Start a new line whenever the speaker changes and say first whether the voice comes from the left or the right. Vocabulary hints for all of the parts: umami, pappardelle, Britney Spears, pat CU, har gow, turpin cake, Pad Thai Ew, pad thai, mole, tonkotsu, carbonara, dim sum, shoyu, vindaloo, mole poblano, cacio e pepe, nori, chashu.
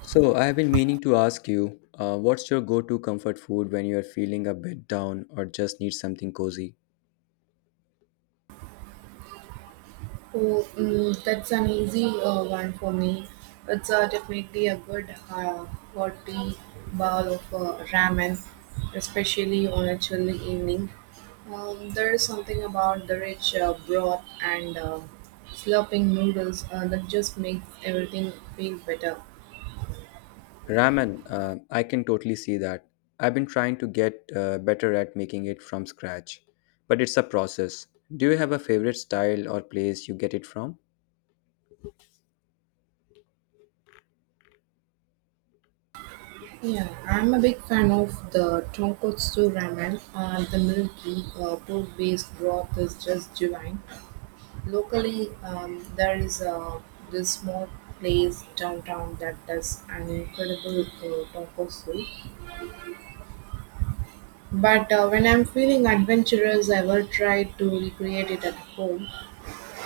left: So, I have been meaning to ask you, what's your go-to comfort food when you're feeling a bit down or just need something cozy?
right: Oh, mm, that's an easy one for me. It's definitely a good hearty bowl of ramen, especially on a chilly evening. There is something about the rich broth and slurping noodles that just makes everything feel better.
left: Ramen, I can totally see that. I've been trying to get better at making it from scratch, but it's a process. Do you have a favorite style or place you get it from?
right: Yeah, I'm a big fan of the tonkotsu ramen. The milky pork-based broth is just divine. Locally, there is this small place downtown that does an incredible taco soup. But when I'm feeling adventurous, I will try to recreate it at home.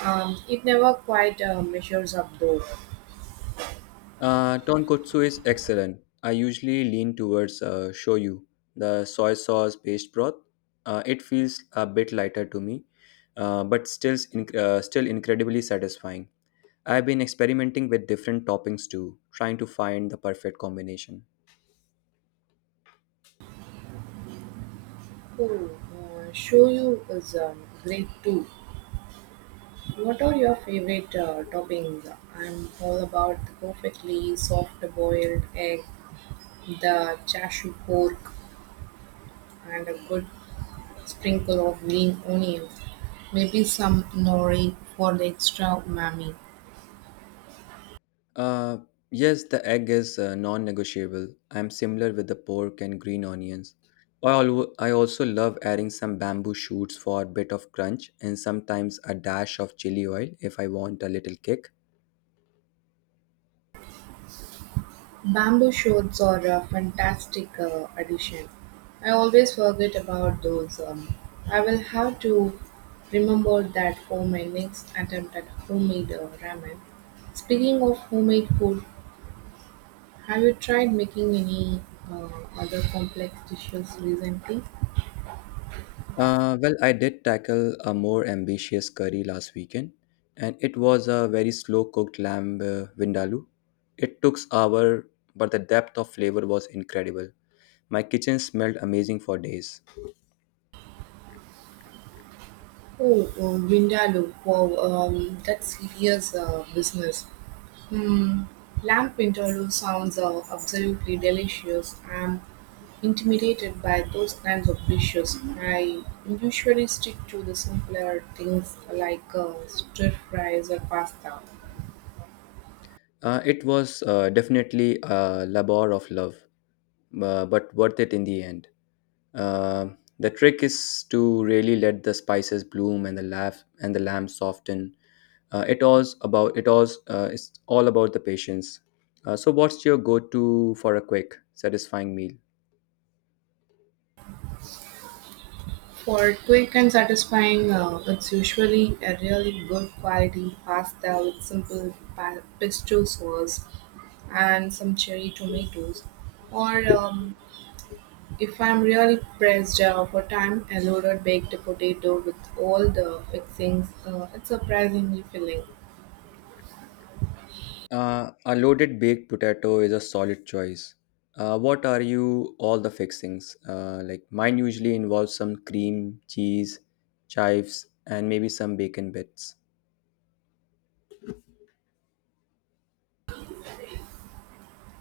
right: It never quite measures up though.
left: Tonkotsu is excellent. I usually lean towards shoyu, the soy sauce based broth. It feels a bit lighter to me, but still, still incredibly satisfying. I've been experimenting with different toppings too, trying to find the perfect combination.
right: Oh, shoyu is great too. What are your favorite toppings? I'm all about the perfectly soft boiled egg, the chashu pork, and a good Sprinkle of green onions, maybe some nori for the extra umami.
left: Uh, yes, the egg is non-negotiable. I'm similar with the pork and green onions. I also love adding some bamboo shoots for a bit of crunch and sometimes a dash of chili oil if I want a little kick.
right: Bamboo shoots are a fantastic addition. I always forget about those. I will have to remember that for my next attempt at homemade ramen. Speaking of homemade food, have you tried making any uh, other complex dishes recently?
left: I did tackle a more ambitious curry last weekend, and it was a very slow-cooked lamb vindaloo. It took hours, but the depth of flavor was incredible. My kitchen smelled amazing for days.
right: Oh, oh vindaloo! Wow, that's serious business. Mm, lamb vindaloo sounds absolutely delicious. I'm intimidated by those kinds of dishes. I usually stick to the simpler things like stir fries or pasta.
left: It was definitely a labor of love, but worth it in the end. Uh, the trick is to really let the spices bloom and the laugh and the lamb soften. It's all about the patience. So, what's your go-to for a quick, satisfying meal?
right: For quick and satisfying, it's usually a really good quality pasta with simple pesto sauce and some cherry tomatoes, or um, if I'm really pressed for time, a loaded baked potato with all the fixings, it's surprisingly filling.
left: A loaded baked potato is a solid choice. What are you all the fixings? Like mine usually involves some cream, cheese, chives, and maybe some bacon bits.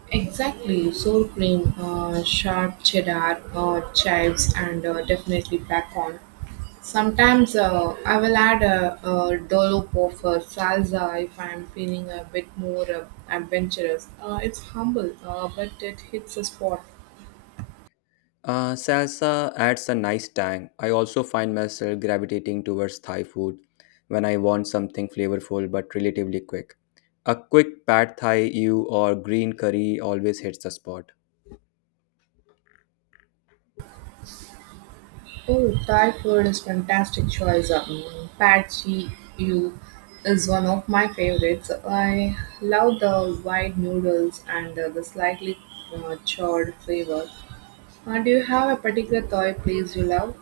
right: Exactly, sour cream, sharp cheddar, chives, and definitely bacon. Sometimes I will add a dollop of salsa if I am feeling a bit more adventurous. It's humble, but it hits a spot.
left: Salsa adds a nice tang. I also find myself gravitating towards Thai food when I want something flavorful but relatively quick. A quick pad thai ew or green curry always hits the spot.
right: Oh, Thai food is fantastic choice. Pad Thai Ew is one of my favorites. I love the white noodles and the slightly charred flavor. Do you have a particular Thai place you love?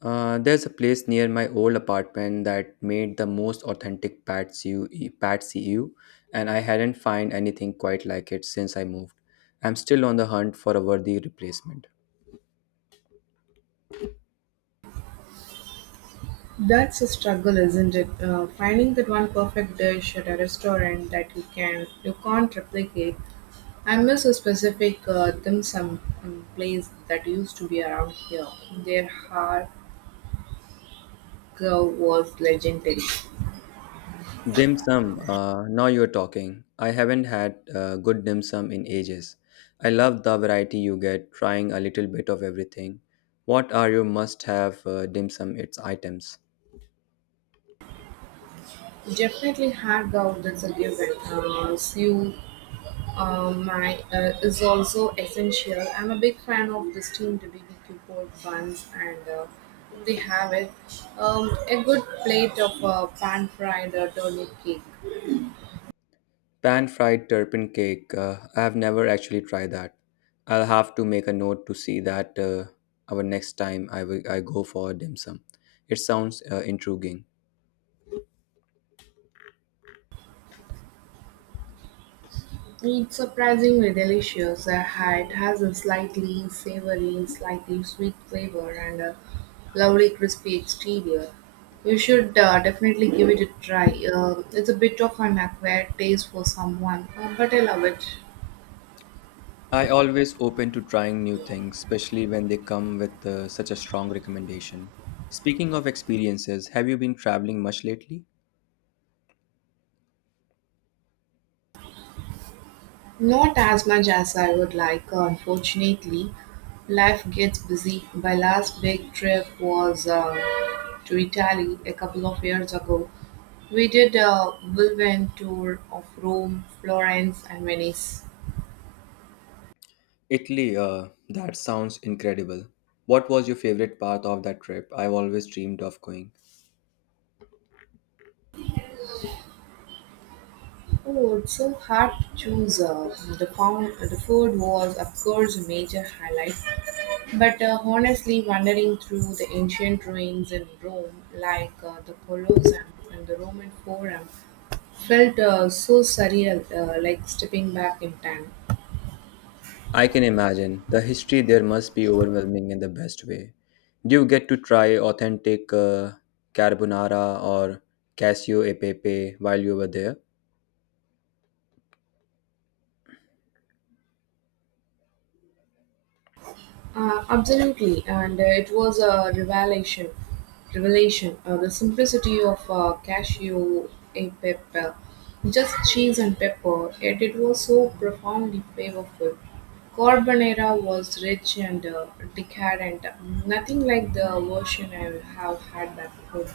left: There's a place near my old apartment that made the most authentic pat CU, and I hadn't find anything quite like it since I moved. I'm still on the hunt for a worthy replacement.
right: That's a struggle, isn't it? Finding that one perfect dish at a restaurant that you can't replicate. I miss a specific dim sum place that used to be around here. Their har gow was legendary.
left: Dim sum. Now you're talking. I haven't had good dim sum in ages. I love the variety you get, trying a little bit of everything. What are your must-have dim sum its items?
right: Definitely hard growth that's a given. Sue my is also essential. I'm a big fan of the steamed BBQ pork buns, and they have it, a good plate of pan-fried turnip cake.
left: Pan fried turpin cake. I have never actually tried that. I'll have to make a note to see that our next time I will I go for a dim sum. It sounds intriguing.
right: It's surprisingly delicious. It has a slightly savory, slightly sweet flavor and a lovely crispy exterior. You should definitely give it a try. It's a bit of an acquired taste for someone, but I love it.
left: I always open to trying new things, especially when they come with such a strong recommendation. Speaking of experiences, have you been traveling much lately?
right: Not as much as I would like, unfortunately. Life gets busy. My last big trip was to Italy a couple of years ago. We did a whirlwind tour of Rome, Florence, and Venice.
left: Italy, that sounds incredible. What was your favorite part of that trip? I've always dreamed of going.
right: Oh, it's so hard to choose. The food was, of course, a major highlight. But honestly, wandering through the ancient ruins in Rome, like the Colosseum and the Roman Forum, felt so surreal, like stepping back in time.
left: I can imagine. The history there must be overwhelming in the best way. Do you get to try authentic carbonara or casio e pepe while you were there?
right: Absolutely, and it was a revelation. The simplicity of cashew, a pepper, just cheese and pepper, yet it was so profoundly flavorful. Carbonara was rich and decadent, nothing like the version I have had back home.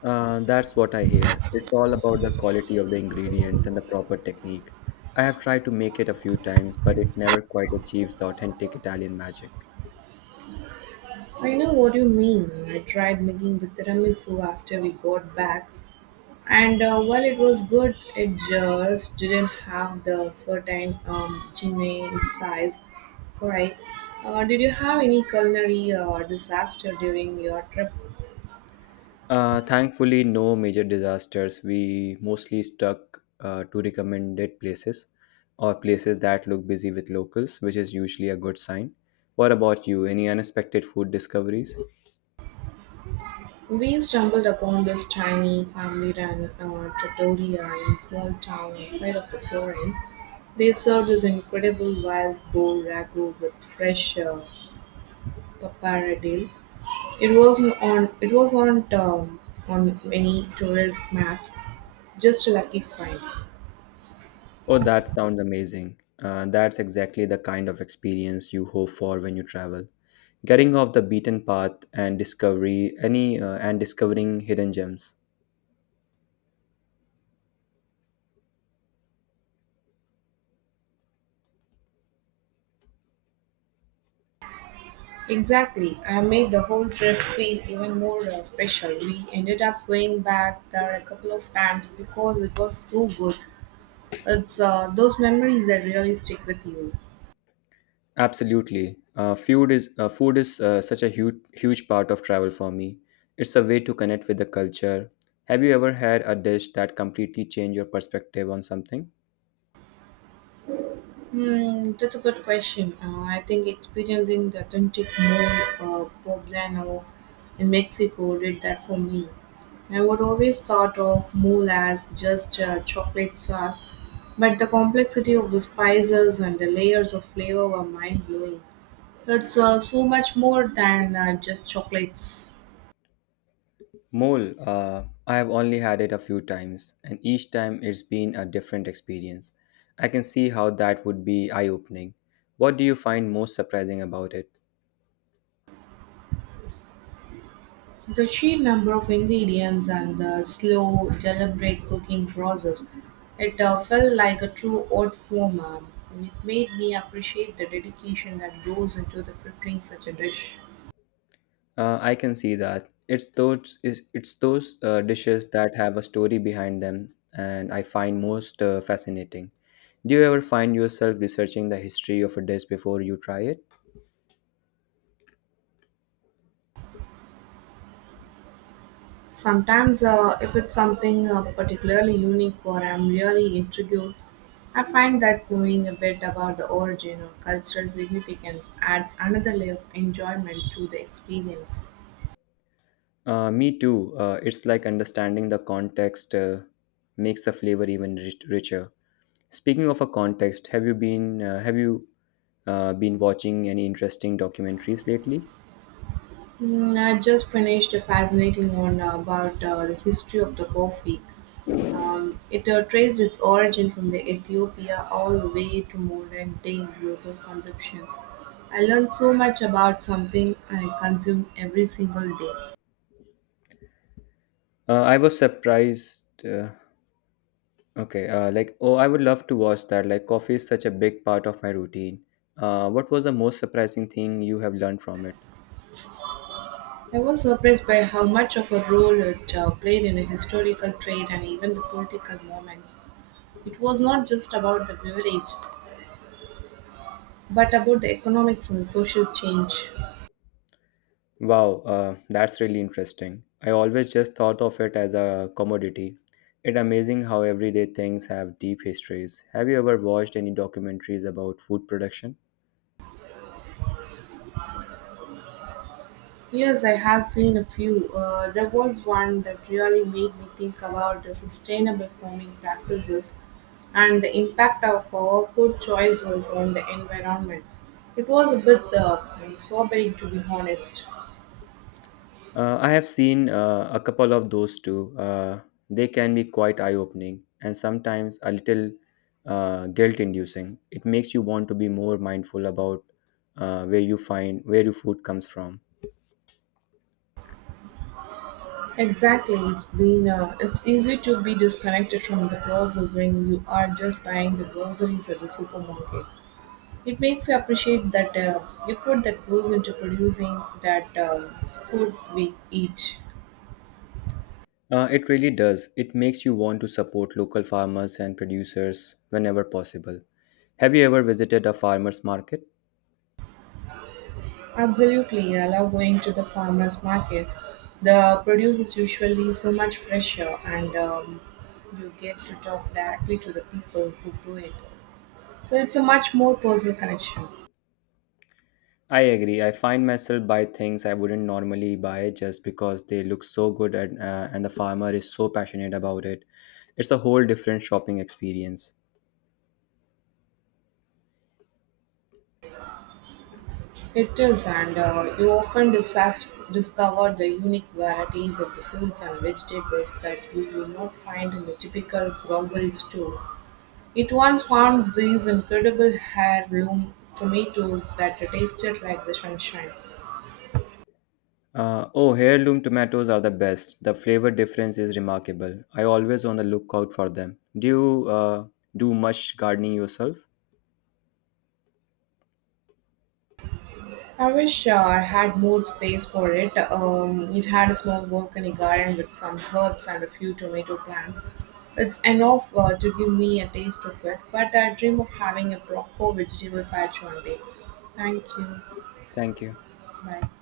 left: That's what I hear. It's all about the quality of the ingredients and the proper technique. I have tried to make it a few times, but it never quite achieves the authentic Italian magic.
right: I know what you mean. I tried making the tiramisu after we got back, and while it was good, it just didn't have the certain genuine size quite. Did you have any culinary disaster during your trip?
left: Thankfully, no major disasters. We mostly stuck to recommended places or places that look busy with locals, which is usually a good sign. What about you? Any unexpected food discoveries?
right: We stumbled upon this tiny family-run trattoria in a small town outside of the Florence. They served this incredible wild boar ragu with fresh pappardelle. It wasn't on. It was on, on many tourist maps. Just a lucky find.
left: Oh, that sounds amazing. That's exactly the kind of experience you hope for when you travel. Getting off the beaten path and discovery any and discovering hidden gems.
right: Exactly. I made the whole trip feel even more special. We ended up going back there a couple of times because it was so good. It's those memories that really stick with you.
left: Absolutely. Food is such a huge part of travel for me. It's a way to connect with the culture. Have you ever had a dish that completely changed your perspective on something?
right: Hmm, that's a good question. I think experiencing the authentic mole poblano in Mexico did that for me. I would always thought of mole as just chocolate sauce, but the complexity of the spices and the layers of flavor were mind blowing. It's so much more than just chocolates.
left: Mole, I have only had it a few times, and each time it's been a different experience. I can see how that would be eye-opening. What do you find most surprising about it?
right: The sheer number of ingredients and the slow, deliberate cooking process, it felt like a true art form. It made me appreciate the dedication that goes into the preparing such a dish.
left: I can see that it's those is It's those dishes that have a story behind them, and I find most fascinating. Do you ever find yourself researching the history of a dish before you try it?
right: Sometimes, if it's something particularly unique or I'm really intrigued, I find that knowing a bit about the origin or cultural significance adds another layer of enjoyment to the experience.
left: Me too. It's like understanding the context makes the flavor even richer. Speaking of a context, have you been watching any interesting documentaries lately?
right: Mm, I just finished a fascinating one about the history of the coffee. It traced its origin from the Ethiopia all the way to modern day global consumption. I learned so much about something I consume every single day.
left: I was surprised. Okay, oh, I would love to watch that. Like coffee is such a big part of my routine. What was the most surprising thing you have learned from it?
right: I was surprised by how much of a role it played in the historical trade and even the political moments. It was not just about the beverage, but about the economics and social change.
left: Wow, that's really interesting. I always just thought of it as a commodity. It's amazing how everyday things have deep histories. Have you ever watched any documentaries about food production?
right: Yes, I have seen a few. There was one that really made me think about the sustainable farming practices and the impact of our food choices on the environment. It was a bit sobering, to be honest.
left: I have seen a couple of those too. They can be quite eye opening and sometimes a little guilt inducing. It makes you want to be more mindful about where your food comes from.
right: Exactly, it's easy to be disconnected from the process when you are just buying the groceries at the supermarket. It makes you appreciate that effort that goes into producing that food we eat.
left: It really does. It makes you want to support local farmers and producers whenever possible. Have you ever visited a farmer's market?
right: Absolutely, I love going to the farmers market. The produce is usually so much fresher, and you get to talk directly to the people who grow it. So it's a much more personal connection.
left: I agree. I find myself buy things I wouldn't normally buy just because they look so good and, and the farmer is so passionate about it. It's a whole different shopping experience.
right: It is, and you often discover the unique varieties of the fruits and vegetables that you will not find in the typical grocery store. It once found these incredible heirloom tomatoes that tasted like the sunshine.
left: Oh, heirloom tomatoes are the best. The flavor difference is remarkable. I always on the lookout for them. Do you do much gardening yourself?
right: I wish I had more space for it. It had a small balcony garden with some herbs and a few tomato plants. It's enough to give me a taste of it, but I dream of having a proper vegetable patch one day. Thank you.
left: Thank you.
right: Bye.